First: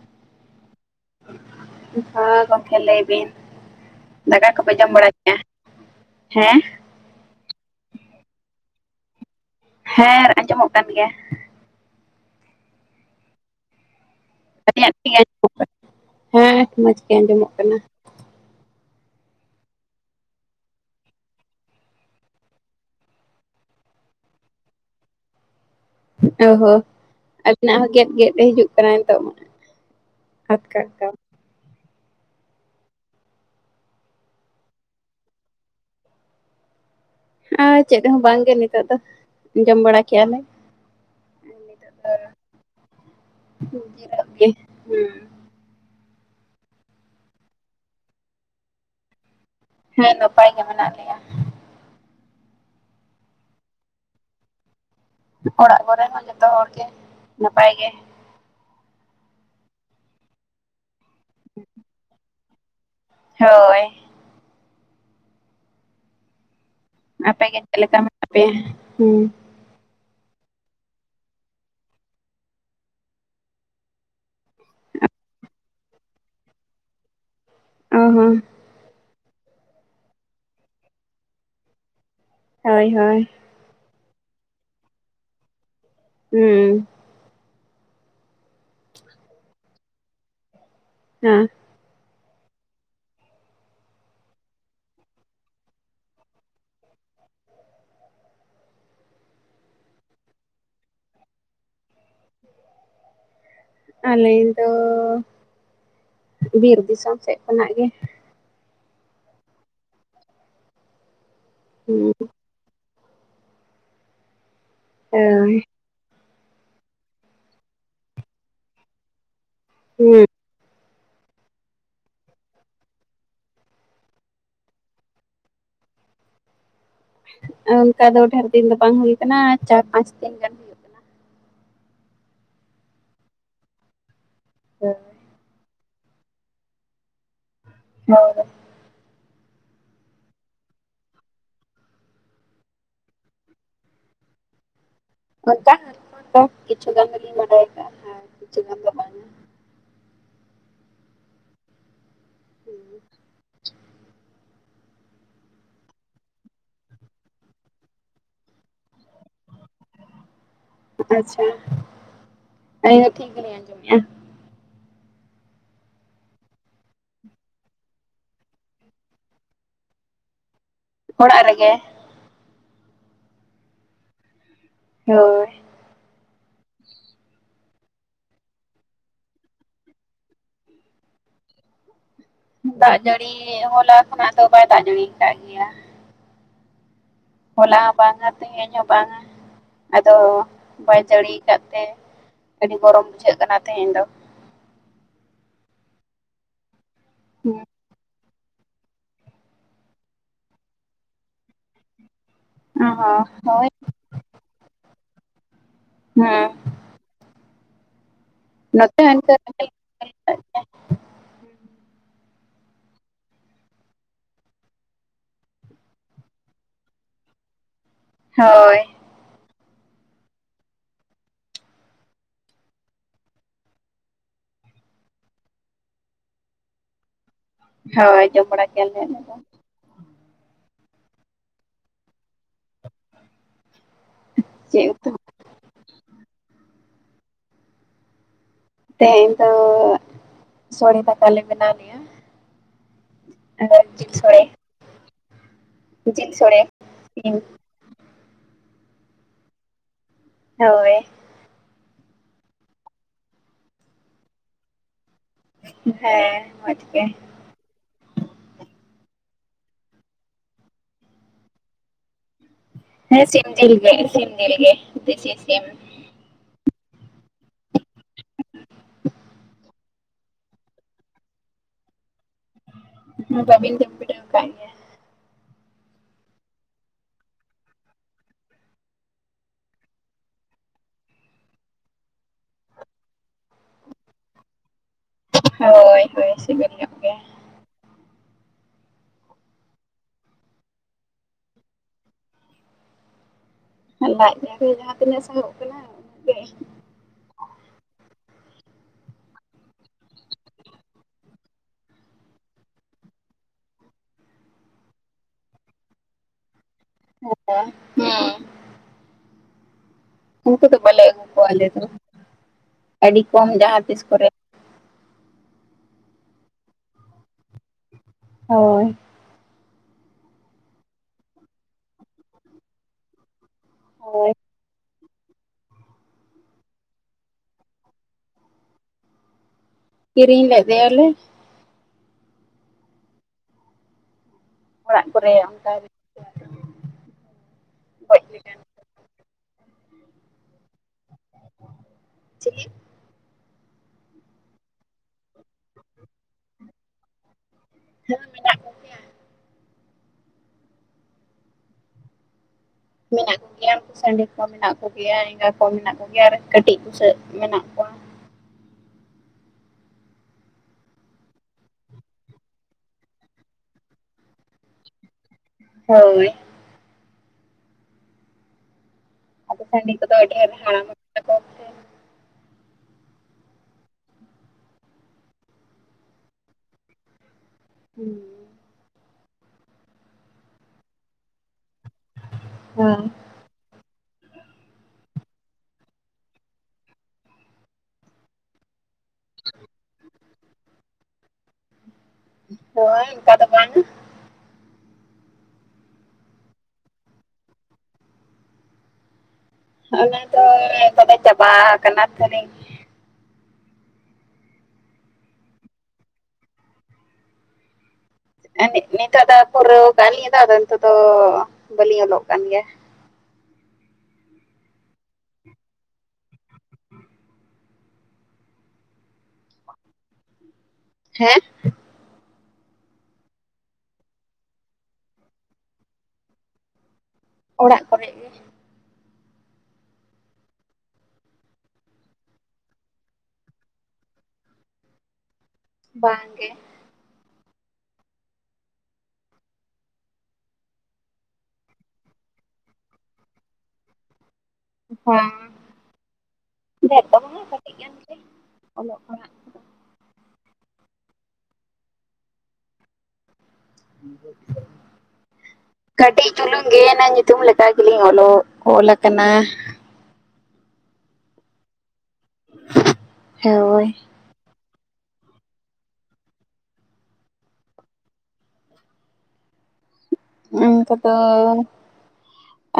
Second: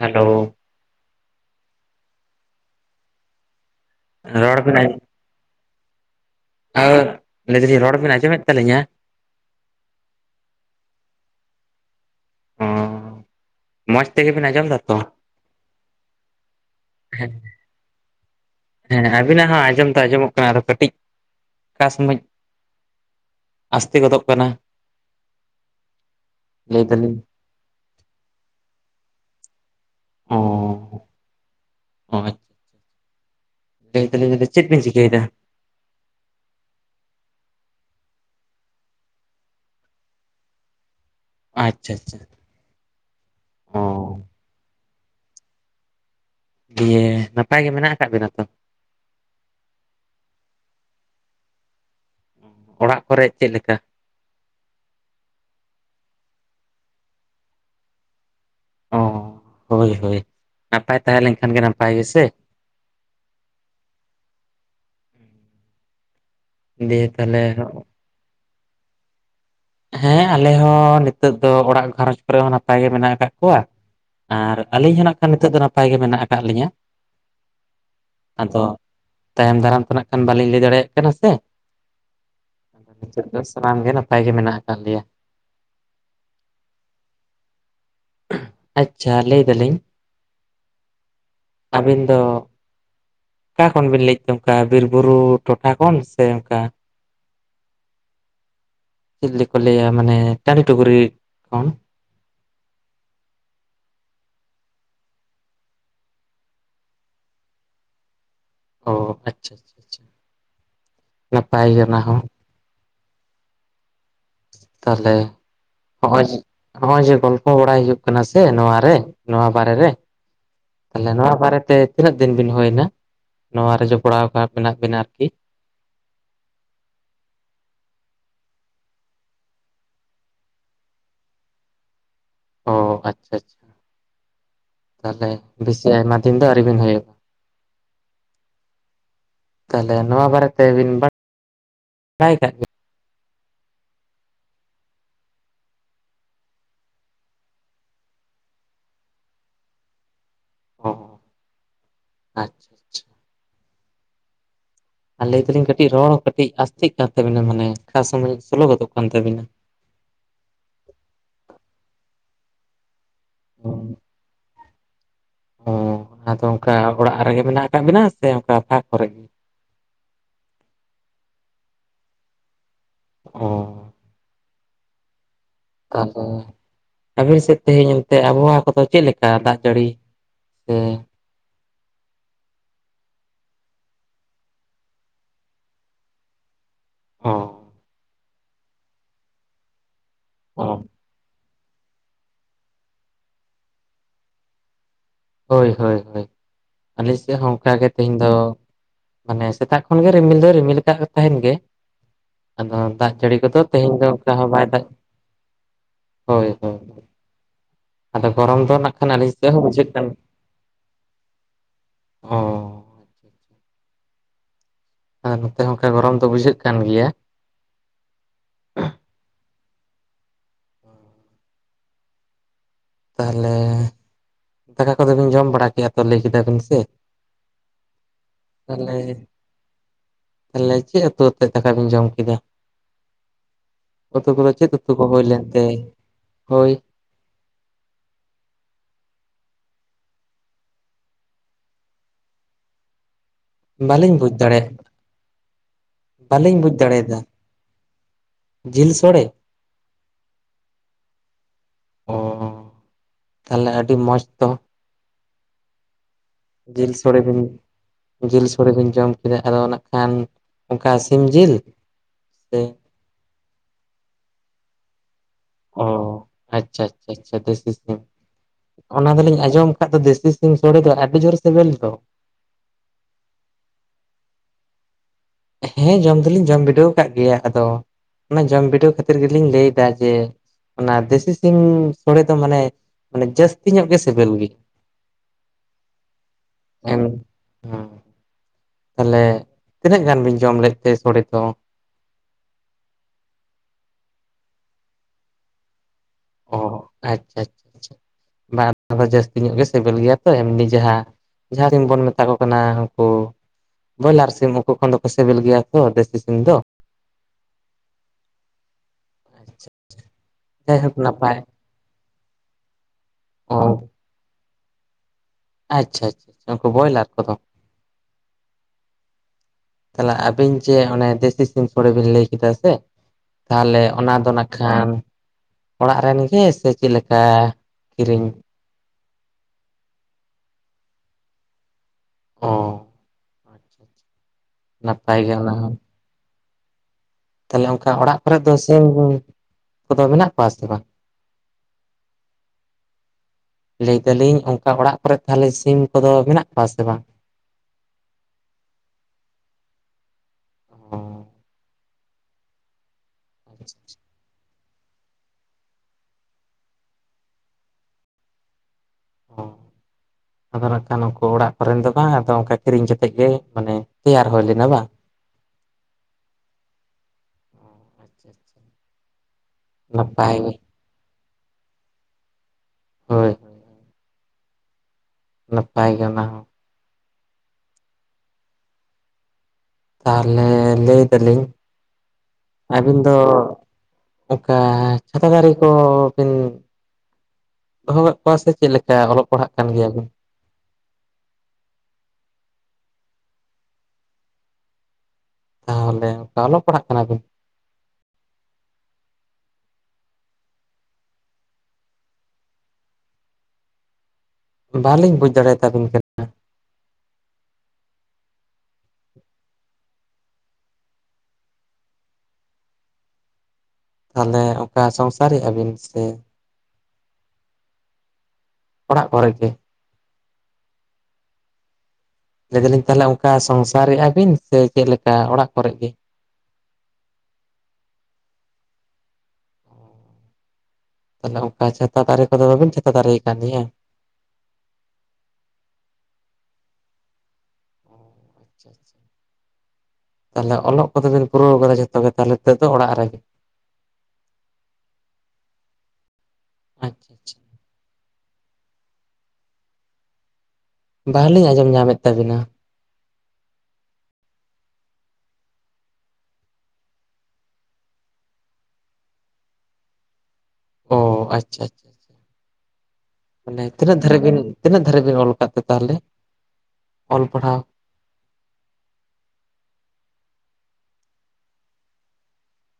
Hello. ᱦᱮᱸ ᱜᱚᱢᱠᱮ ᱞᱟᱹᱭ ᱵᱤᱱ, ᱫᱟᱠᱟ ᱨᱚᱲ ᱠᱚᱯᱮ ᱵᱤᱱ ᱡᱚᱢ ᱵᱟᱲᱟ ᱦᱮᱸ ᱾ ᱦᱮᱸ ᱞᱟᱹᱭ ᱫᱟᱹᱞᱤᱧ ᱨᱚᱲ ᱵᱮᱱ ᱟᱸᱡᱚᱢᱮᱫ ᱛᱟᱹᱞᱤᱧᱟ? ᱦᱮᱸ ᱟᱸᱡᱚᱢᱚᱜ ᱠᱟᱱ ᱜᱮᱭᱟ ᱾ ᱦᱚᱸ ᱾ ᱢᱚᱸᱡᱽ ᱛᱮᱜᱮᱵᱮᱱ ᱟᱸᱡᱚᱢ ᱟᱹᱞᱤᱧᱟᱜ ᱫᱟᱛᱚ? ᱴᱷᱤᱠ ᱜᱮ ᱦᱮᱸ ᱢᱚᱸᱡᱽ ᱜᱮ ᱟᱸᱡᱚᱢᱚᱜ ᱠᱟᱱᱟ ᱦᱮᱸ ᱟᱵᱤᱱᱟᱜ ᱦᱚᱸ ᱟᱸᱡᱚᱢ ᱫᱚ ᱟᱸᱡᱚᱢᱚᱜ ᱠᱟᱱᱟ ᱟᱫᱚ ᱠᱟᱹᱴᱤᱡ ᱾ ᱚᱠᱟ ᱥᱚᱢᱚᱡ ᱟᱥᱛᱮ ᱜᱚᱫᱚᱜ ᱠᱟᱱᱟ ᱾ ᱚ ᱦᱚᱸ ᱟᱹᱵᱤᱱᱟᱜ ᱦᱚᱸ ᱜᱮᱫ ᱜᱮᱫ ᱛᱮ ᱦᱤᱡᱩᱜ ᱠᱟᱱᱟ ᱱᱤᱛᱚᱜᱼᱢᱟ᱾ ᱟᱴᱠᱟᱜ ᱠᱟᱱ ᱾ ᱚᱸᱡ ᱞᱟᱹᱭ ᱫᱟᱹᱞᱤᱧ ᱟᱫᱚ ᱪᱮᱫ ᱵᱤᱱ ᱪᱤᱠᱟᱹᱭᱮᱫᱟ? ᱟᱨ ᱪᱮᱫ ᱦᱚᱸ ᱵᱟᱝᱜᱮ ᱱᱤᱛᱚᱜ ᱫᱚ ᱟᱸᱡᱚᱢ ᱵᱟᱲᱟ ᱠᱮᱜᱼᱟ ᱞᱮ᱾ ᱟᱪᱪᱷᱟ ᱟᱪᱪᱷᱟ ᱟᱨ ᱱᱤᱛᱚᱜ ᱚ ᱫᱚ ᱡᱤᱨᱟᱹᱜ ᱜᱮ ᱦᱩᱸ ᱾ ᱫᱤᱭᱮ, ᱱᱟᱯᱟᱭ ᱜᱮ ᱢᱮᱱᱟᱜ ᱟᱠᱟᱫ ᱵᱤᱱᱟ ᱛᱚ? ᱦᱮᱸ ᱱᱟᱯᱟᱭ ᱜᱮ ᱢᱮᱱᱟᱜ ᱞᱮᱭᱟ ᱾ ᱚᱲᱟᱜ ᱠᱚᱨᱮᱡ ᱪᱮᱫ ᱞᱮᱠᱟ? ᱚᱲᱟᱜ ᱠᱚᱨᱮ ᱦᱚᱸ ᱡᱚᱛᱚ ᱦᱚᱲ ᱜᱮ ᱱᱟᱯᱟᱭ ᱜᱮ ᱾ ᱚ ᱦᱳᱭ ᱦᱳᱭ ᱱᱟᱯᱟᱭ ᱛᱟᱦᱮᱸ ᱞᱮᱱᱠᱷᱟᱱ ᱜᱮ ᱱᱟᱯᱟᱭ ᱜᱮᱥᱮ ᱦᱳᱭ ᱾ ᱫᱤᱭᱮ ᱛᱟᱦᱚᱞᱮ ᱟᱯᱮ ᱜᱮ ᱪᱮᱫ ᱞᱮᱠᱟ ᱢᱮᱱᱟᱜ ᱯᱮᱭᱟ ᱦᱩᱸ? ᱦᱮᱸ ᱟᱞᱮ ᱦᱚᱸ ᱱᱤᱛᱚᱜ ᱫᱚ ᱚᱲᱟᱜ ᱜᱷᱟᱨᱚᱧᱡᱽ ᱠᱚᱨᱮ ᱦᱚᱸ ᱱᱟᱯᱟᱭ ᱜᱮ ᱢᱮᱱᱟᱜ ᱟᱠᱟᱫ ᱠᱚᱣᱟ ᱾ ᱟᱨ ᱟᱹᱞᱤᱧ ᱦᱚᱸ ᱱᱟᱜ ᱠᱷᱟᱱ ᱱᱤᱛᱚᱜ ᱫᱚ ᱱᱟᱯᱟᱭ ᱜᱮ ᱢᱮᱱᱟᱜ ᱟᱠᱟᱫ ᱞᱤᱧᱟᱹ ᱾ ᱚ ᱦᱚᱸ ᱟᱫᱚ ᱛᱟᱭᱚᱢ ᱫᱟᱨᱟᱢ ᱠᱷᱚᱱᱟᱜ ᱠᱷᱟᱱ ᱵᱟᱞᱤᱧ ᱞᱟᱹᱭ ᱫᱟᱲᱮᱭᱟᱜ ᱠᱟᱱᱟ ᱥᱮ ᱦᱳᱭ ᱟᱫᱚ ᱦᱳᱭ ᱱᱤᱛᱚᱜ ᱫᱚ ᱥᱟᱱᱟᱢ ᱜᱮ ᱱᱟᱯᱟᱭ ᱜᱮ ᱢᱮᱱᱟᱜ ᱟᱠᱟᱫ ᱞᱮᱭᱟ ᱦᱩᱸ ᱾ ᱟᱪᱪᱷᱟ ᱞᱟᱹᱭ ᱫᱟᱞᱤᱧ ᱦᱮᱸ ᱟᱹᱵᱤᱱ ᱫᱚ ᱚᱠᱟ ᱠᱷᱚᱱ ᱵᱤᱱ ᱞᱟᱹᱭᱮᱫ ᱛᱮ ᱚᱱᱠᱟ ᱵᱤᱨᱵᱩᱨᱩ ᱴᱚᱴᱷᱟ ᱠᱷᱚᱱ ᱥᱮ ᱚᱠᱟ? ᱪᱮᱫ ᱞᱮᱠᱚ ᱞᱟᱹᱭᱟ ᱢᱟᱱᱮ ᱴᱟᱸᱰᱤ ᱴᱩᱜᱨᱤ ᱠᱷᱚᱱ ᱾ ᱟᱞᱤᱧ ᱫᱚ ᱵᱤᱨ ᱫᱤᱥᱚᱢ ᱥᱮᱫ ᱠᱷᱚᱱᱟᱜ ᱜᱮ ᱾ ᱚ ᱟᱪᱪᱷᱟ, ᱟᱪᱷᱟ ᱟᱪᱷᱟ ᱱᱟᱯᱟᱭ ᱜᱮ ᱚᱱᱟ ᱦᱩᱸ ᱦᱚᱸ ᱾ ᱛᱟᱦᱚᱞᱮ ᱦᱳᱭ ᱦᱚᱸᱜ ᱦᱚᱸᱜᱚᱭ ᱡᱮ ᱜᱚᱞᱯᱚ ᱵᱟᱲᱟᱭ ᱦᱩᱭᱩᱜ ᱠᱟᱱᱟ ᱥᱮ ᱱᱚᱣᱟ ᱨᱮ ᱱᱚᱣᱟ ᱵᱟᱨᱮ ᱨᱮ ᱾ ᱦᱩᱸ ᱾ ᱛᱟᱦᱚᱞᱮ ᱱᱚᱣᱟ ᱵᱟᱨᱮᱛᱮ ᱛᱤᱱᱟᱹᱜ ᱫᱤᱱ ᱵᱤᱱ ᱦᱩᱭᱱᱟ? ᱱᱚᱣᱟ ᱨᱮ ᱡᱚᱯᱲᱟᱣ ᱠᱟᱜ ᱢᱮᱱᱟᱜ ᱵᱤᱱᱟ ᱟᱨᱠᱤ? ᱚᱱᱠᱟ ᱫᱚ ᱰᱷᱮᱨ ᱫᱤᱱ ᱫᱚ ᱵᱟᱝ ᱦᱩᱭ ᱠᱟᱱᱟ ᱪᱟᱨ ᱯᱟᱸᱪ ᱫᱤᱱ ᱜᱟᱱ ᱾ ᱚ ᱟᱪᱪᱷᱟ ᱟᱪᱪᱷᱟ ᱛᱟᱦᱚᱞᱮ ᱵᱮᱥᱤ ᱟᱭᱢᱟ ᱫᱤᱱ ᱫᱚ ᱟᱹᱣᱨᱤᱵᱤᱱ ᱦᱩᱭᱩᱜᱼᱟ ᱾ [unintelligible] ᱛᱟᱦᱚᱞᱮ ᱱᱚᱣᱟ ᱵᱟᱨᱮᱛᱮᱵᱤᱱ ᱵᱟᱲᱟᱭ ᱵᱟᱲᱟᱭ ᱠᱟᱜ ᱜᱮᱭᱟ ᱾ ᱚᱱᱠᱟ ᱫᱚ ᱠᱤᱪᱷᱩ ᱜᱟᱱ ᱫᱚᱞᱤᱧ ᱵᱟᱰᱟᱭ ᱠᱟᱜ-ᱟ ᱟᱨ ᱠᱤᱪᱷᱩ ᱜᱟᱱ ᱫᱚ ᱵᱟᱝ ᱾ ᱚ ᱟᱪᱪᱷᱟ ᱾ [unintelligible] ᱟᱨ ᱞᱟᱹᱭ ᱫᱟᱞᱤᱧ ᱠᱟᱹᱴᱤᱡ ᱨᱚᱲ ᱠᱟᱹᱴᱤᱡ ᱟᱥᱛᱮᱜ ᱠᱟᱱ ᱛᱟᱹᱵᱤᱱᱟ ᱢᱟᱱᱮ ᱠᱷᱟᱥ ᱥᱚᱢᱚᱭ ᱥᱳᱞᱳ ᱜᱚᱫᱚᱜ ᱠᱟᱱ ᱛᱟᱹᱵᱤᱱᱟ ᱾ ᱟᱪᱪᱷᱟ ᱟᱹᱞᱤᱧ ᱫᱚ ᱴᱷᱤᱠ ᱜᱮᱞᱤᱧ ᱟᱸᱡᱚᱢᱮᱜᱼᱟ ᱾ ᱚ ᱟᱫᱚ ᱚᱱᱠᱟ ᱚᱲᱟᱜ ᱨᱮᱜᱮ ᱢᱮᱱᱟᱜ ᱟᱠᱟᱫ ᱵᱤᱱᱟ ᱥᱮ ᱚᱱᱠᱟ ᱯᱷᱟᱠ ᱠᱚᱨᱮ ᱜᱮ ᱚᱲᱟᱜ ᱨᱮᱜᱮ ᱾ ᱚ ᱼᱼ [unintelligible] ᱛᱟᱞᱦᱮ? ᱟᱵᱮᱱ ᱥᱮᱫ ᱛᱮᱦᱮᱧ ᱮᱱᱛᱮ ᱟᱵᱚᱦᱟᱣᱟ ᱠᱚᱫᱚ ᱪᱮᱫ ᱞᱮᱠᱟ ᱫᱟᱜ ᱡᱟᱹᱲᱤ ᱥᱮ ᱼᱼ ᱫᱟᱜ ᱡᱟᱹᱲᱤ ᱦᱚᱞᱟ ᱠᱷᱚᱱᱟᱜ ᱫᱚ ᱵᱟᱭ ᱫᱟᱜ ᱡᱟᱹᱲᱤ ᱟᱠᱟᱜ ᱜᱮᱭᱟ ᱾ ᱚ ᱦᱚᱞᱟ ᱦᱚᱸ ᱵᱟᱝᱟ ᱛᱮᱦᱮᱧ ᱦᱚᱸ ᱵᱟᱝᱟ ᱟᱫᱚ ᱚ [inaudible] ᱡᱟᱹᱲᱤ ᱠᱟᱜ ᱛᱮ ᱟᱹᱰᱤ ᱜᱚᱨᱚᱢ ᱵᱩᱡᱷᱟᱹᱜ ᱠᱟᱱᱟ ᱛᱮᱦᱮᱸᱧ ᱫᱚ ᱾ ᱦᱳᱭ ᱦᱳᱭ ᱟᱞᱮ ᱥᱮᱫ ᱦᱚᱸ ᱦᱩᱸ ᱚᱱᱠᱟᱜᱮ ᱛᱮᱦᱮᱧ ᱫᱚ ᱼᱼ ᱢᱟᱱᱮ ᱥᱮᱛᱟᱜ ᱠᱷᱚᱱ ᱜᱮ ᱨᱤᱢᱤᱞ ᱫᱚ ᱨᱤᱢᱤᱞ ᱠᱟᱜ ᱛᱟᱦᱮᱱ ᱜᱮ ᱾ ᱟᱫᱚ ᱚ ᱫᱟᱜ ᱦᱚᱸ ᱡᱟᱹᱲᱤ ᱠᱚᱫᱚ ᱦᱳᱭ ᱛᱮᱦᱮᱧ ᱫᱚ ᱚᱱᱠᱟ ᱦᱚᱸ ᱵᱟᱭ ᱫᱟᱜ ᱼᱼ ᱦᱮᱸ ᱦᱳᱭ ᱦᱳᱭ ᱟᱫᱚ ᱜᱚᱨᱚᱢ ᱫᱚ ᱱᱚᱛᱮ ᱱᱟᱜ ᱠᱷᱟᱱ ᱟᱹᱞᱤᱧ ᱤᱱᱠᱟᱹ ᱥᱮᱫ ᱦᱚᱸ ᱨᱮᱸᱜᱮᱡ ᱵᱩᱡᱷᱟᱹᱜ ᱠᱟᱱᱟ ᱾ ᱚᱻ ᱟᱨ ᱱᱚᱛᱮ ᱦᱚᱸ ᱚᱱᱠᱟ ᱜᱚᱨᱚᱢ ᱫᱚ ᱵᱩᱡᱷᱟᱹᱜ ᱠᱟᱱ ᱜᱮᱭᱟ ᱾ ᱦᱳᱭ ᱾ ᱛᱟᱦᱞᱮ ᱫᱟᱠᱟ ᱠᱚᱫᱚ ᱵᱤᱱ ᱡᱚᱢ ᱵᱟᱲᱟ ᱠᱮᱫᱼᱟ ᱛᱚ ᱞᱟᱹᱭ ᱠᱮᱫᱟ ᱵᱤᱱ ᱥᱮ? ᱦᱳᱭ ᱡᱚᱢ ᱵᱟᱲᱟ ᱛᱟᱦᱚᱞᱮ ᱠᱮᱭᱟᱞᱮ ᱟᱞᱮ ᱫᱚ ᱾ ᱛᱟᱦᱚᱞᱮ ᱪᱮᱫ ᱩᱛᱩ ᱟᱛᱮᱫ ᱫᱟᱠᱟ ᱵᱮᱱ ᱡᱚᱢ ᱠᱮᱫᱟ ᱩᱛᱩ ᱠᱚᱫᱚ ᱪᱮᱫ ᱩᱛᱩ ᱠᱚ ᱦᱳᱭ ᱞᱮᱱᱛᱮ ᱦᱳᱭ ᱛᱮᱦᱮᱧ ᱫᱚ ᱥᱚᱲᱮ ᱫᱟᱠᱟ ᱞᱮ ᱵᱮᱱᱟᱣ ᱞᱮᱜ-ᱟ ᱵᱟᱹᱞᱤᱧ ᱵᱩᱡᱽ ᱥᱚᱲᱮ ᱫᱟᱲᱮ ᱡᱤᱞ ᱟᱠᱟᱜ-ᱟ ᱵᱟᱹᱞᱤᱧ ᱥᱚᱲᱮ ᱵᱩᱡᱽ ᱫᱟᱲᱮᱭᱟᱫᱟ ᱥᱤᱢ ᱡᱤᱞ ᱥᱚᱲᱮ ᱦᱳᱭ ᱚ ᱛᱟᱦᱚᱞᱮ ᱟᱹᱰᱤ ᱢᱚᱡᱽ ᱛᱚ ᱦᱮᱸ ᱢᱚᱡᱽ ᱡᱤᱞ ᱜᱮ ᱥᱚᱲᱮ ᱵᱤᱱ ᱡᱤᱞ ᱥᱚᱲᱮ ᱵᱤᱱ ᱡᱚᱢ ᱠᱮᱫᱟ ᱟᱫᱚ ᱱᱟᱜ-ᱠᱷᱟᱱ ᱚᱱᱠᱟ ᱥᱤᱢ ᱡᱤᱞ ᱥᱮ ᱦᱮᱸ ᱥᱤᱢ ᱡᱤᱞ ᱜᱮ ᱥᱤᱢ ᱡᱤᱞ ᱜᱮ ᱫᱮᱥᱤ ᱥᱤᱢ ᱚ ᱟᱪᱪᱷᱟ ᱟᱪᱪᱷᱟ ᱟᱪᱪᱷᱟ ᱫᱮᱥᱤ ᱥᱤᱢ ᱚᱱᱟ ᱫᱚᱞᱤᱧ ᱟᱸᱡᱚᱢ ᱟᱠᱟᱫ ᱫᱚ ᱫᱮᱥᱤ ᱥᱤᱢ ᱥᱚᱲᱮ ᱫᱚ ᱟᱹᱰᱤ ᱡᱳᱨ ᱥᱮᱵᱤᱞ ᱫᱚ ᱦᱩᱸ ᱵᱟᱵᱤᱱ ᱡᱚᱢ ᱵᱤᱰᱟᱹᱣ ᱟᱠᱟᱫ ᱜᱮᱭᱟ ᱦᱮᱸ ᱡᱚᱢ ᱫᱚᱞᱤᱧ ᱡᱚᱢ ᱵᱤᱰᱟᱹᱣ ᱟᱠᱟᱫ ᱜᱮᱭᱟ ᱟᱫᱚ, ᱚᱱᱟ ᱡᱚᱢ ᱵᱤᱰᱟᱹᱣ ᱠᱷᱟᱹᱛᱤᱨ ᱜᱮ ᱞᱤᱧ ᱞᱟᱹᱭ ᱮᱫᱟ ᱡᱮ ᱚᱱᱟ ᱫᱮᱥᱤ ᱥᱤᱢ ᱥᱚᱲᱮ ᱫᱚ ᱢᱟᱱᱮ ᱡᱟᱹᱥᱛᱤ ᱧᱚᱜ ᱜᱮ ᱥᱮᱵᱤᱞ ᱜᱮ ᱦᱳᱭ ᱦᱳᱭ ᱥᱮᱵᱤᱞ ᱧᱚᱜᱽ [unintelligible] ᱛᱟᱦᱚᱞᱮ ᱛᱤᱱᱟᱹᱜ ᱜᱟᱱ ᱵᱤᱱ ᱡᱚᱢ ᱞᱮᱫ ᱛᱮ ᱥᱚᱲᱮ ᱫᱚ ᱞᱟᱡ ᱠᱚᱨᱮ ᱡᱟᱦᱟᱸ ᱛᱤᱱᱟᱹᱜ ᱥᱟᱦᱚᱵ ᱟᱠᱟᱱᱟ ᱩᱱᱟᱹᱜ ᱜᱮ ᱚ ᱟᱪᱪᱷᱟ ᱟᱪᱪᱷᱟ ᱵᱟᱝ ᱟᱫᱚ ᱡᱟᱹᱥᱛᱤ ᱧᱚᱜ ᱜᱮ ᱥᱮᱵᱤᱞ ᱜᱮᱭᱟ ᱛᱚ ᱮᱢᱱᱤ ᱡᱟᱦᱟᱸ ᱡᱟᱦᱟᱸ ᱥᱤᱢ ᱵᱚᱱ ᱢᱮᱛᱟ ᱠᱚ ᱠᱟᱱᱟ ᱦᱟᱹᱱᱠᱩ ᱵᱚᱭᱞᱟᱨ ᱥᱤᱢ ᱩᱱᱠᱩ ᱠᱷᱚᱱ ᱫᱚᱠᱚ ᱥᱤᱵᱤᱞ ᱜᱮᱭᱟ ᱛᱚ ᱫᱮᱥᱤ ᱥᱤᱢ ᱫᱚ [unintelligible] ᱟᱪᱪᱷᱟ ᱩᱱᱠᱩ ᱫᱚ ᱡᱟᱭᱦᱳᱠ ᱵᱟᱞᱮ ᱟᱹᱜᱩ ᱱᱟᱯᱟᱭ ᱠᱚᱣᱟ ᱟᱞᱮ ᱫᱚ ᱟᱹᱰᱤ ᱠᱚᱢ ᱚ ᱡᱟᱦᱟᱸ ᱛᱤᱥ ᱠᱚᱨᱮ ᱟᱪᱪᱷᱟ ᱟᱪᱪᱷᱟ ᱩᱱᱠᱩ ᱵᱚᱭᱞᱟᱨ ᱠᱚᱫᱚ ᱦᱳᱭ ᱛᱟᱦᱚᱞᱮ ᱟᱵᱤᱱ ᱡᱮ ᱚᱱᱮ ᱫᱮᱥᱤ ᱥᱤᱢ ᱥᱳᱲᱮ ᱵᱤᱱ ᱞᱟᱹᱭ ᱠᱮᱫᱟ ᱥᱮ ᱛᱟᱦᱚᱞᱮ ᱚᱱᱟ ᱦᱳᱭ ᱫᱚ ᱱᱟᱜ-ᱠᱷᱟᱱ ᱚᱲᱟᱜ ᱨᱮᱱ ᱜᱮ ᱥᱮ ᱪᱮᱫ ᱞᱮᱠᱟ ᱠᱤᱨᱤᱧ ᱠᱤᱨᱤᱧ ᱞᱮᱫ ᱫᱮᱭᱟᱞᱮ ᱚ ᱟᱪᱪᱷᱟ ᱟᱪᱪᱷᱟ ᱚᱲᱟᱜ ᱱᱟᱯᱟᱭ ᱠᱚᱨᱮ ᱜᱮ ᱚᱱᱠᱟ ᱜᱤ... ᱛᱟᱦᱞᱮ ᱚᱱᱠᱟ ᱚᱲᱟᱜ ᱜᱚᱡ ᱠᱚᱨᱮᱫ ᱫᱚ ᱞᱮᱠᱟᱱ ᱥᱤᱢ ᱠᱚᱫᱚ ᱢᱮᱱᱟᱜ ᱠᱚᱣᱟ ᱥᱮ ᱵᱟᱝ ᱪᱮᱫ ᱞᱟᱹᱭ ᱮᱫᱟᱞᱤᱧ ᱚᱱᱠᱟ ᱚᱲᱟᱜ ᱠᱚᱨᱮ ᱛᱟᱦᱚᱞᱮ ᱥᱤᱢ ᱠᱚᱫᱚ ᱢᱮᱱᱟᱜ ᱠᱚᱣᱟ ᱥᱮ ᱵᱟᱝ ᱦᱮᱸ ᱢᱮᱱᱟᱜ ᱠᱚᱜᱮᱭᱟ [unintelligible] ᱢᱮᱱᱟᱜ ᱠᱚ ᱜᱮᱭᱟ ᱟᱪᱪᱷᱟ ᱩᱱᱠᱩ ᱟᱪᱪᱷᱟ, ᱥᱟᱺᱰᱤ ᱠᱚ ᱢᱮᱱᱟᱜ ᱠᱚ ᱜᱮᱭᱟ ᱮᱸᱜᱟ ᱠᱚ ᱢᱮᱱᱟᱜ ᱠᱚ ᱜᱮᱭᱟ ᱟᱨ ᱠᱟᱹᱴᱤᱡ ᱵᱩᱥᱟᱹᱜ ᱢᱮᱱᱟᱜ ᱠᱚᱣᱟ ᱚ ᱟᱫᱚ ᱱᱟᱜᱠᱷᱟᱱ ᱩᱱᱠᱩ ᱚᱲᱟᱜ ᱠᱚᱨᱮᱱ ᱫᱚ ᱵᱟᱝ ᱟᱫᱚ ᱚᱱᱠᱟ ᱠᱤᱨᱤᱧ ᱠᱟᱛᱮ ᱜᱮ ᱢᱟᱱᱮ ᱛᱮᱭᱟᱨ ᱦᱩᱭ ᱞᱮᱱᱟ ᱵᱟᱝ ᱦᱚᱭ ᱟᱪᱪᱷᱟ ᱟᱪᱪᱷᱟ ᱦᱟᱹᱱᱰᱤ ᱠᱚᱫᱚ ᱟᱰᱤ ᱱᱟᱯᱟᱭ ᱜᱮ ᱟᱰᱤ ᱦᱟᱲᱟᱢ ᱟᱠᱚ ᱦᱮᱸ ᱦᱳᱭ ᱦᱳᱭ ᱱᱟᱯᱟᱭ ᱜᱮ ᱚᱱᱟ ᱦᱚᱸ ᱦᱮᱸ ᱛᱟᱦᱚᱞᱮ ᱞᱟᱹᱭ ᱮᱫᱟᱞᱤᱧ ᱟᱹᱵᱤᱱ ᱫᱚ ᱚᱠᱟ ᱪᱷᱟᱛᱟ ᱫᱟᱨᱮ ᱠᱚ ᱵᱤᱱ [inaudible] ᱪᱮᱫᱮᱠᱟ ᱚᱞᱚᱜ ᱯᱟᱲᱦᱟᱜ ᱠᱟᱱ ᱜᱮᱭᱟ ᱵᱤᱱ ᱦᱚᱭ ᱚᱱᱠᱟ ᱫᱚ ᱵᱟᱝᱼᱟ ᱛᱟᱦᱚᱞᱮ ᱚᱞᱚᱜ ᱯᱟᱲᱦᱟᱜ ᱠᱟᱱᱟ ᱵᱤᱱ ᱟᱞᱮ ᱫᱚ ᱫᱟᱫᱟ ᱪᱟᱵᱟ ᱠᱟᱱ ᱛᱟᱞᱤᱧ ᱵᱟᱞᱤᱧ ᱵᱩᱡᱽ ᱫᱟᱲᱮᱭᱟᱛᱟᱵᱤᱱ ᱠᱟᱱᱟ ᱱᱤᱛᱚᱜ ᱫᱚ ᱯᱩᱨᱟᱹᱣ ᱠᱟᱜᱟ ᱞᱤᱧ ᱫᱚ ᱟᱫᱚ ᱱᱤᱛᱚᱜ ᱫᱚ ᱵᱟᱹᱞᱤᱧ ᱚᱞᱚᱜ ᱠᱟᱱ ᱜᱮᱭᱟ ᱛᱟᱦᱚᱞᱮ ᱚᱱᱠᱟ ᱥᱚᱝᱥᱟᱨᱮᱜ ᱟᱵᱤᱱ ᱥᱮ ᱚᱲᱟᱜ ᱠᱚᱨᱮ ᱜᱮ ᱦᱮᱸ ᱞᱟᱹᱭ ᱮ ᱫᱟᱞᱤᱧ ᱛᱟᱦᱚᱞᱮ ᱚᱱᱠᱟ ᱥᱚᱝᱥᱟᱨᱮᱫ ᱟᱵᱤᱱ ᱥᱮ ᱪᱮᱫ ᱞᱮᱠᱟ ᱚᱲᱟᱜ ᱠᱚᱨᱮ ᱜᱮ ᱚᱲᱟᱜ ᱠᱚᱨᱮ ᱜᱮ ᱛᱟᱦᱚᱞᱮ ᱚᱱᱠᱟ ᱪᱷᱟᱛᱟ ᱛᱟᱨᱤ ᱠᱚᱫᱚ ᱵᱟᱵᱤᱱ ᱪᱷᱟᱛᱟ [inaudible] ᱵᱟᱝ ᱜᱮ ᱛᱟᱦᱚᱞᱮ ᱚᱞᱚᱜ ᱠᱚᱫᱚ ᱵᱤᱱ ᱯᱩᱨᱟᱹᱣ ᱠᱟᱫᱟ ᱡᱚᱛᱚ ᱜᱮ ᱛᱟᱦᱚᱞᱮ ᱱᱤᱛᱚᱜ ᱫᱚ ᱚᱲᱟᱜ ᱨᱮᱜᱮ ᱦᱮᱸ ᱰᱮᱨ ᱟᱪᱪᱷᱟ ᱫᱚ ᱟᱪᱪᱷᱟ ᱵᱟᱝ ᱠᱟᱹᱴᱤᱡ ᱜᱟᱱ ᱜᱮ ᱚᱞᱚᱜ ᱯᱟᱲᱦᱟᱜ ᱵᱟᱞᱤᱧ ᱟᱸᱡᱚᱢ ᱧᱟᱢᱮᱫ ᱛᱟᱵᱤᱱᱟ [unintelligible] ᱠᱟᱹᱴᱤᱡ ᱪᱩᱞᱩᱝ ᱜᱮ ᱧᱩᱛᱩᱢ ᱞᱮᱠᱟ ᱜᱮ ᱞᱤᱧ ᱚᱞᱚᱜ ᱚᱞ ᱟᱠᱟᱱᱟ ᱚ ᱟᱪᱪᱷᱟ ᱟᱪᱪᱷᱟ ᱦᱳᱭ ᱛᱤᱱᱟᱹᱜ ᱫᱷᱟᱨᱮ ᱵᱤᱱ ᱛᱤᱱᱟᱹᱜ ᱫᱷᱟᱨᱮ ᱵᱤᱱ ᱚᱞ ᱟᱠᱟᱫ ᱛᱮ ᱛᱟᱦᱚᱞᱮ ᱚᱞ ᱯᱟᱲᱦᱟᱣ ᱚᱱᱠᱟ ᱫᱚ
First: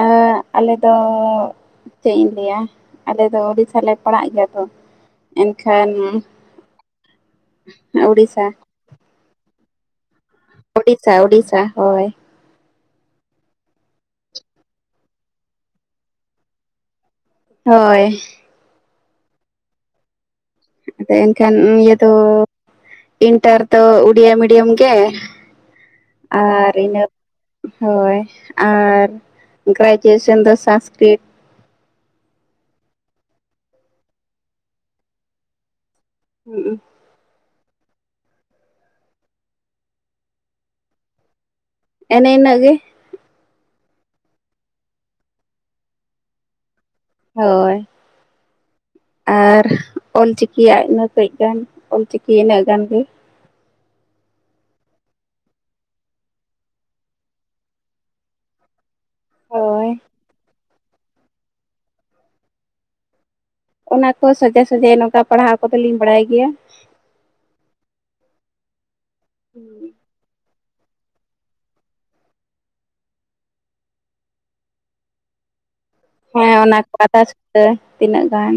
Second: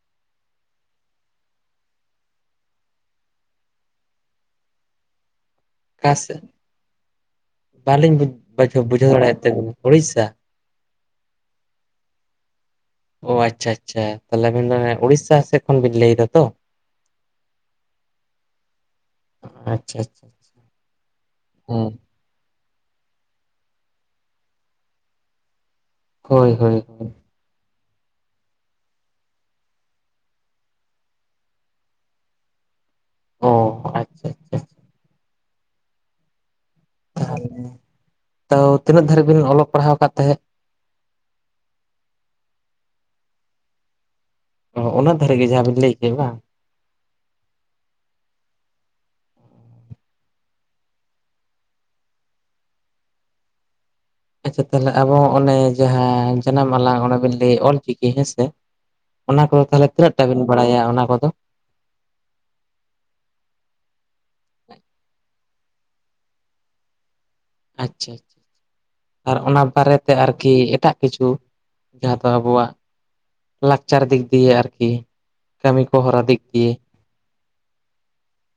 ᱟ ᱟᱞᱮ ᱫᱚ ᱪᱮᱫ ᱤᱧ ᱞᱟᱹᱭᱟ ᱟᱞᱮ ᱩᱲᱤᱥᱥᱟ ᱞᱮ ᱯᱟᱲᱟᱜ ᱜᱮᱭᱟ ᱛᱚ ᱮᱱᱠᱷᱟᱱ ᱚᱠᱟ ᱥᱮᱫ? ᱵᱟᱹᱞᱤᱧ ᱩᱲᱤᱥᱥᱟ ᱵᱩᱡᱷᱟᱹᱣ ᱵᱩᱡᱷᱟᱹᱣ ᱫᱟᱲᱮᱭᱟᱜ ᱛᱟᱵᱱᱟ ᱩᱲᱤᱥᱥᱟ ᱳᱰᱤᱥᱥᱟ ᱳᱰᱤᱥᱥᱟ ᱦᱳᱭ ᱚ ᱟᱪᱪᱷᱟ ᱟᱪᱪᱷᱟ ᱛᱟᱦᱚᱞᱮ ᱟᱵᱤᱱ ᱫᱚ ᱩᱲᱤᱥᱥᱟ ᱥᱮᱫ ᱠᱷᱚᱱ ᱵᱤᱱ ᱞᱟᱹᱭ ᱮᱫᱟ ᱛᱚ ᱦᱳᱭ ᱟᱪᱪᱷᱟ ᱟᱪᱪᱷᱟ ᱟᱫᱚ ᱮᱱᱠᱷᱟᱱ ᱦᱮᱸ ᱤᱭᱟᱹ ᱫᱚ ᱤᱱᱴᱟᱨ ᱫᱚ ᱩᱰᱤᱭᱟ ᱢᱤᱰᱤᱭᱟᱢ ᱜᱮ ᱦᱳᱭ ᱟᱨ ᱦᱳᱭ ᱤᱱᱟᱹ ᱦᱳᱭ ᱦᱳᱭ ᱟᱨ ᱜᱨᱮᱡᱩᱭᱮᱥᱚᱱ ᱫᱚ ᱥᱟᱥᱠᱨᱤᱛ ᱚ ᱟᱪᱪᱷᱟ ᱟᱪᱪᱷᱟ ᱦᱩᱸ ᱛᱚ ᱛᱤᱱᱟᱹᱜ ᱫᱷᱟᱹᱨᱤᱡ ᱵᱤᱱ ᱚᱞᱚᱜ ᱯᱟᱲᱦᱟᱣ ᱟᱠᱟᱫ ᱛᱟᱦᱮᱸᱫ ᱮᱱ ᱤᱱᱟᱹᱜ ᱜᱮ ᱚ ᱚᱱᱟ ᱫᱷᱟᱨᱮ ᱜᱮ ᱡᱟᱦᱟᱸ ᱵᱤᱱ ᱞᱟᱹᱭ ᱠᱮᱫᱟ ᱵᱟᱝ ᱦᱳᱭ ᱟᱨ ᱚᱞᱪᱤᱠᱤᱭᱟᱜ ᱤᱱᱟᱹ ᱠᱟᱹᱡ ᱜᱟᱱ ᱚᱞ ᱪᱤᱠᱤ ᱤᱱᱟᱹᱜ ᱜᱟᱱ ᱜᱮ ᱟᱪᱪᱷᱟ ᱛᱟᱦᱚᱞᱮ ᱟᱵᱚ ᱚᱱᱮ ᱡᱟᱦᱟᱸ ᱡᱟᱱᱟᱢ ᱟᱞᱟᱝ ᱚᱱᱟᱵᱤᱱ ᱞᱟᱹᱭᱮᱫ ᱚᱞᱪᱤᱠᱤ ᱦᱮᱸᱥᱮ ᱚᱱᱟ ᱠᱚᱫᱚ ᱛᱟᱦᱚᱞᱮ ᱦᱳᱭ ᱛᱤᱱᱟᱹᱜ ᱴᱟ ᱵᱤᱱ ᱵᱟᱲᱟᱭᱟ ᱚᱱᱟ ᱠᱚᱫᱚ ᱚᱱᱟ ᱠᱚ ᱥᱚᱡᱷᱮ ᱥᱚᱡᱷᱮ ᱱᱚᱝᱠᱟ ᱯᱟᱲᱦᱟᱣ ᱠᱚᱫᱚ ᱞᱤᱧ ᱵᱟᱲᱟᱭ ᱜᱮᱭᱟ ᱟᱪᱪᱷᱟ ᱟᱨ ᱚᱱᱟ ᱵᱟᱨᱮᱛᱮ ᱟᱨᱠᱤ ᱮᱴᱟᱜ ᱠᱤᱪᱷᱩ ᱡᱟᱦᱟᱸ ᱫᱚ ᱟᱵᱚᱣᱟᱜ ᱞᱟᱠᱪᱟᱨ ᱫᱤᱠ ᱫᱤᱭᱮ ᱟᱨᱠᱤ ᱠᱟᱹᱢᱤ ᱠᱚ ᱦᱚᱨᱟ ᱫᱤᱠ ᱦᱮᱸ ᱫᱤᱭᱮ ᱚᱱᱟ ᱠᱚ ᱟᱫᱷᱟ ᱥᱩᱛᱟᱹ ᱛᱤᱱᱟᱹᱜ ᱜᱟᱱ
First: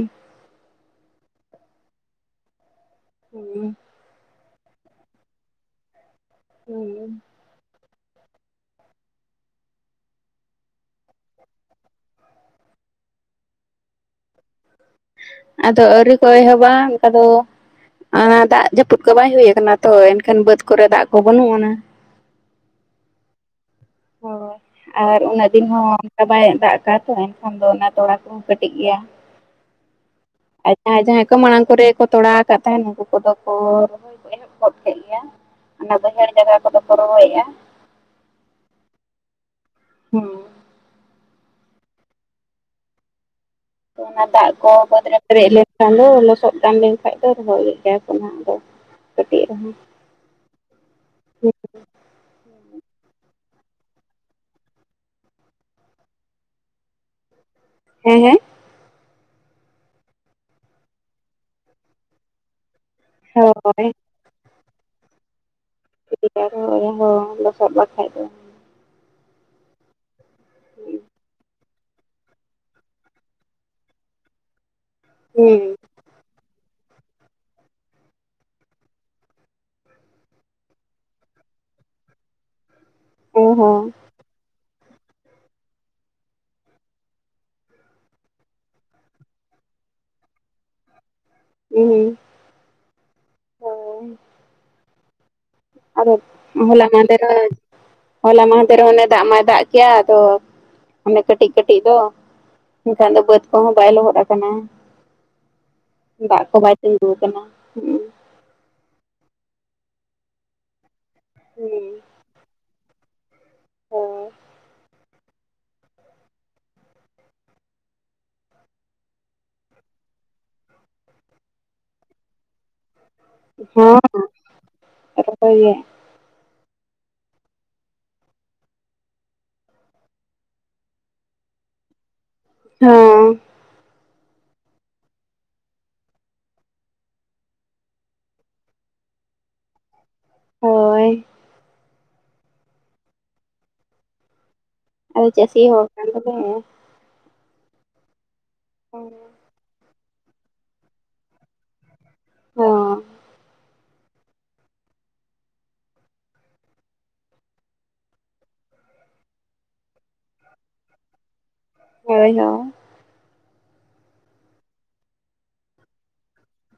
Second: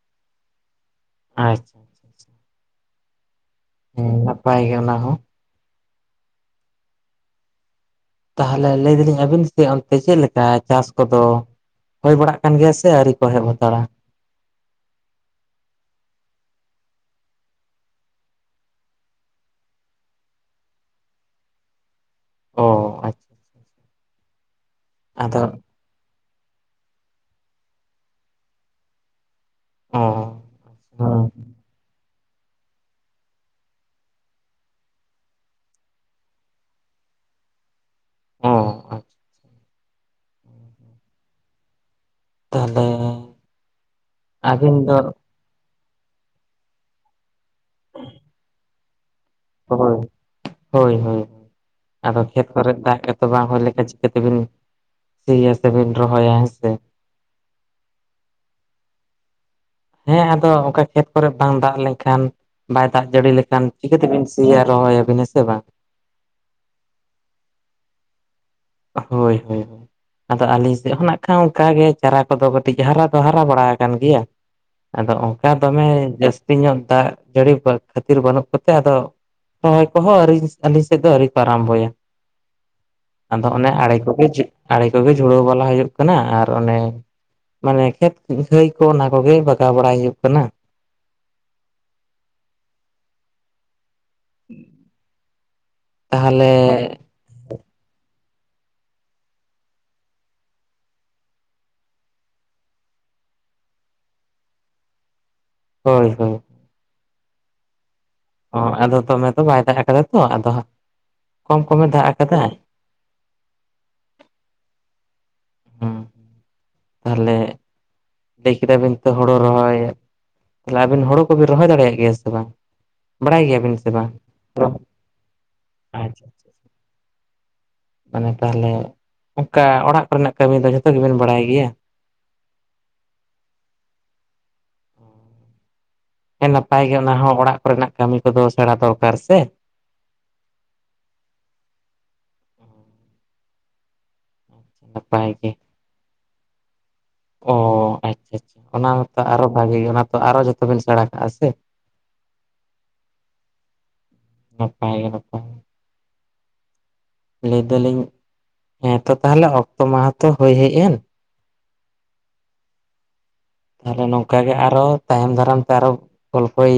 ᱟᱪᱪᱷᱟ ᱦᱩᱸ ᱦᱩᱸ ᱱᱟᱯᱟᱭ ᱜᱮ ᱚᱱᱟ ᱦᱚᱸ ᱦᱩᱸ ᱛᱟᱦᱚᱞᱮ ᱞᱟᱹᱭ ᱫᱟᱞᱤᱧ ᱟᱹᱵᱤᱱ ᱥᱮᱫ ᱚᱱᱛᱮ ᱪᱮᱫ ᱞᱮᱠᱟ ᱪᱟᱥ ᱠᱚᱫᱚ ᱦᱳᱭ ᱵᱟᱲᱟᱜ ᱠᱟᱱ ᱜᱮᱭᱟ ᱥᱮ ᱟᱹᱨᱤ ᱠᱚ ᱦᱮᱡ ᱦᱟᱛᱟᱲᱟ ᱟᱫᱚ ᱟᱹᱣᱨᱤ ᱠᱚ ᱮᱦᱚᱵᱟ ᱚᱱᱠᱟ ᱫᱚ ᱟᱸ ᱫᱟᱜ ᱡᱟᱹᱯᱩᱫ ᱠᱚ ᱵᱟᱭ ᱦᱩᱭᱩ ᱠᱟᱱᱟ ᱛᱚ ᱮᱱᱠᱷᱟᱱ ᱵᱟᱹᱫ ᱠᱚᱨᱮ ᱫᱟᱜ ᱠᱚ ᱵᱟᱹᱱᱩᱜ ᱟᱱᱟ ᱚ ᱟᱪᱪᱷᱟ ᱦᱳᱭ ᱟᱨ ᱟᱪᱪᱷᱟ ᱟᱪᱪᱷᱟ, ᱟᱫᱚ ᱩᱱᱟᱹ ᱫᱤᱱ ᱦᱚᱸ ᱫᱟᱜ ᱵᱟᱭ ᱫᱟᱜ ᱠᱟᱜᱼᱟ ᱥᱮ ᱮᱱᱠᱷᱟᱱ ᱫᱚ ᱚᱱᱟ ᱛᱚᱲᱟ ᱠᱚᱦᱚᱸ ᱠᱟᱹᱴᱤᱡ ᱜᱮᱭᱟ ᱦᱩᱸ ᱟᱨ ᱡᱟᱦᱟᱸᱭ ᱡᱟᱦᱟᱸᱟᱭ ᱠᱚ ᱢᱟᱲᱟᱝ ᱠᱚᱨᱮ ᱠᱚ ᱛᱚᱲᱟᱣ ᱠᱟᱫ ᱛᱟᱦᱮᱸᱱ ᱱᱩᱠᱩ ᱠᱚᱫᱚ ᱠᱚ ᱨᱚᱦᱚᱭ ᱠᱚ ᱮᱦᱚᱵ ᱜᱚᱫ ᱠᱮᱫ ᱜᱮᱭᱟ ᱚᱱᱟ ᱵᱟᱭᱦᱟᱹᱲ ᱡᱟᱜᱟ ᱠᱚᱫᱚ ᱠᱚ ᱨᱚᱦᱚᱭᱮᱜᱼᱟ ᱚ ᱦᱮᱸ ᱛᱟᱦᱞᱮ ᱚᱱᱟ ᱫᱟᱜ ᱠᱚ ᱵᱟᱹᱫᱽᱨᱮ ᱯᱮᱨᱮᱡ ᱞᱮᱱᱠᱷᱟᱱ ᱫᱚ ᱞᱚᱥᱚᱫ ᱠᱟᱱᱞᱮ ᱠᱷᱟᱡ ᱫᱚ ᱨᱚᱦᱚᱭᱮᱫ ᱜᱮᱭᱟ ᱠᱚ ᱦᱟᱸ ᱟᱫᱚ ᱦᱳᱭ ᱦᱳᱭ ᱦᱳᱭ ᱟᱫᱚ ᱠᱷᱮᱛ ᱠᱚᱨᱮ ᱫᱟᱜ ᱜᱮᱛᱚ ᱵᱟᱝ ᱦᱩᱭ ᱞᱮᱠᱷᱟᱱ ᱪᱤᱠᱟᱹᱛᱮᱵᱤᱱ ᱥᱤᱭᱟ ᱥᱮᱵᱤᱱ ᱨᱚᱦᱚᱭᱟ ᱦᱮᱸᱥᱮ ᱦᱮᱸ ᱦᱮᱸ ᱦᱮᱸ ᱟᱫᱚ ᱚᱱᱠᱟ ᱠᱷᱮᱛ ᱠᱚᱨᱮ ᱵᱟᱝ ᱫᱟᱜ ᱞᱮᱱᱠᱷᱟᱱ ᱵᱟᱭ ᱫᱟᱜ ᱡᱟᱹᱲᱤ ᱞᱮᱠᱷᱟᱱ ᱦᱳᱭ ᱪᱤᱠᱟᱹᱛᱮᱵᱤᱱ ᱥᱮᱭᱟ ᱨᱚᱦᱚᱭᱟᱵᱤᱱ ᱦᱮᱸ ᱥᱮ ᱵᱟᱝ [unintelligible] ᱦᱚᱸ ᱞᱚᱥᱚᱫ ᱵᱟᱠᱷᱟᱡ ᱫᱚ ᱦᱳᱭ ᱦᱳᱭ ᱟᱫᱚ ᱟᱹᱞᱤᱧ ᱥᱮᱜ ᱦᱚᱸ ᱱᱟᱜ ᱠᱷᱟᱱ ᱚᱱᱠᱟᱜᱮ ᱪᱟᱨᱟ ᱠᱚᱫᱚ ᱠᱟᱹᱴᱤᱡ ᱦᱟᱨᱟ ᱫᱚ ᱦᱟᱨᱟ ᱵᱟᱲᱟᱣ ᱠᱟᱱ ᱜᱮᱭᱟ ᱟᱫᱚ ᱚᱝᱠᱟ ᱦᱮᱸ ᱫᱚᱢᱮ ᱡᱟᱹᱥᱛᱤ ᱧᱚᱜ ᱫᱟᱜ ᱡᱟᱹᱲᱤ ᱠᱷᱟᱹᱛᱤᱨ ᱵᱟᱹᱱᱩᱜ ᱠᱚᱛᱮ ᱟᱫᱚ ᱨᱚᱦᱚᱭ ᱠᱚᱦᱚᱸ ᱟᱹᱣᱨᱤ ᱟᱹᱞᱤᱧ ᱥᱮᱫ ᱫᱚ ᱟᱹᱣᱨᱤ ᱠᱚ ᱟᱨᱟᱢᱵᱚᱭᱟ ᱚ ᱟᱫᱚ ᱚᱱᱮ ᱦᱚᱸ ᱟᱲᱮ ᱠᱚᱜᱮ ᱟᱲᱮ ᱠᱚᱜᱮ ᱡᱷᱩᱲᱟᱹᱣ ᱵᱟᱞᱟ ᱦᱩᱭᱩᱜ ᱠᱟᱱᱟ ᱟᱨ ᱚᱱᱮ ᱢᱟᱱᱮ ᱠᱷᱮᱛ ᱜᱷᱟᱹᱭ ᱠᱚ ᱚᱱᱟ ᱠᱚᱜᱮ ᱵᱟᱜᱟᱣ ᱵᱟᱲᱟᱭ ᱦᱩᱭᱩᱜ ᱠᱟᱱᱟ ᱤᱧ, ᱚ [inaudible] ᱟᱫᱚ ᱛᱟᱦᱚᱞᱮ ᱦᱚᱞᱟ ᱢᱟᱦᱫᱷᱮᱨ ᱦᱚᱸ ᱦᱚᱞᱟ ᱢᱟᱦᱫᱷᱮ ᱦᱚᱸ ᱚᱱᱮ ᱫᱟᱜ ᱢᱟᱭ ᱫᱟᱜ ᱠᱮᱜ-ᱟ ᱟᱫᱚ ᱚᱱᱮ ᱠᱟᱹᱴᱤᱡ ᱠᱟᱹᱴᱤᱡ ᱫᱚ ᱮᱱᱠᱷᱟᱱ ᱫᱚ ᱵᱟᱹᱫᱽ ᱠᱚᱦᱚᱸ ᱵᱟᱭ ᱞᱚᱦᱚᱫ ᱟᱠᱟᱱᱟ ᱦᱳᱭ ᱦᱳᱭ ᱫᱟᱜ ᱠᱚ ᱵᱟᱭ ᱛᱮᱸᱜᱳ ᱟᱠᱟᱱᱟ ᱦᱩᱸ ᱚᱸ ᱟᱫᱚ ᱫᱚᱢᱮ ᱫᱚ ᱵᱟᱭ ᱫᱟᱜ ᱟᱠᱟᱫᱟ ᱛᱚ ᱟᱫᱚ ᱦᱟᱹᱜ ᱠᱚᱢ ᱠᱚᱢᱮ ᱫᱟᱜ ᱟᱠᱟᱫᱟ ᱦᱳᱭ ᱦᱩᱸ ᱛᱟᱦᱞᱮ ᱞᱟᱹᱭ ᱠᱮᱫᱟᱵᱤᱱ ᱛᱚ ᱦᱳᱲᱳ ᱨᱚᱦᱚᱭ ᱛᱟᱦᱞᱮ ᱟᱵᱤᱱ ᱦᱳᱲᱳ ᱠᱚᱵᱤᱱ ᱨᱚᱦᱚᱭ ᱫᱟᱲᱮᱭᱟᱜ ᱜᱮᱭᱟ ᱥᱮ ᱵᱟᱝ ᱵᱟᱲᱟᱭ ᱜᱮᱭᱟᱵᱤᱱ ᱥᱮ ᱵᱟᱝ ᱟᱫᱚ ᱨᱚᱦᱚᱭ ᱜᱮ ᱟᱪᱪᱷᱟ ᱢᱟᱱᱮ ᱛᱟᱦᱞᱮ ᱚᱝᱠᱟ ᱚᱲᱟᱜ ᱠᱚᱨᱮᱱᱟᱜ ᱠᱟᱹᱢᱤ ᱫᱚ ᱡᱷᱚᱛᱚ ᱜᱮᱵᱮᱱ ᱵᱟᱲᱟᱭ ᱜᱮᱭᱟ ᱦᱮᱸ ᱦᱮᱸ ᱱᱟᱯᱟᱭ ᱜᱮ ᱚᱱᱟ ᱦᱚᱸ ᱚᱲᱟᱜ ᱠᱚᱨᱮᱱᱟᱜ ᱠᱟᱹᱢᱤ ᱠᱚᱫᱚ ᱥᱮᱬᱟ ᱫᱚᱨᱠᱟᱨ ᱥᱮ ᱦᱳᱭ ᱱᱟᱯᱟᱭ ᱟᱫᱚ ᱪᱟᱹᱥᱤ ᱦᱚᱲ ᱠᱟᱱ ᱫᱚᱞᱮ ᱚᱸ ᱟᱪᱪᱷᱟ ᱟᱪᱪᱷᱟ ᱚᱱᱟ ᱢᱟᱛᱚ ᱟᱨᱚ ᱵᱷᱟᱜᱮ ᱜᱮ ᱚᱱᱟ ᱛᱚ ᱟᱨᱚ ᱡᱷᱚᱛᱚ ᱵᱤᱱ ᱥᱮᱬᱟ ᱠᱟᱜᱼᱟ ᱥᱮ ᱦᱚᱸ ᱱᱟᱯᱟᱭ ᱜᱮ ᱱᱟᱯᱟᱭ ᱞᱟᱹᱭ ᱫᱟᱞᱤᱧ ᱦᱮᱸ ᱛᱚ ᱛᱟᱦᱞᱮ ᱚᱠᱛᱚ ᱢᱟᱦᱟ ᱛᱚ ᱦᱳᱭ ᱦᱮᱡ ᱮᱱ ᱦᱳᱭ ᱦᱳ ᱛᱟᱦᱞᱮ ᱱᱚᱝᱠᱟ ᱜᱮ ᱟᱨᱚ ᱛᱟᱭᱚᱢ ᱫᱟᱨᱟᱢ ᱛᱮ ᱟᱨᱚ ᱜᱚᱞᱯᱷᱚᱭ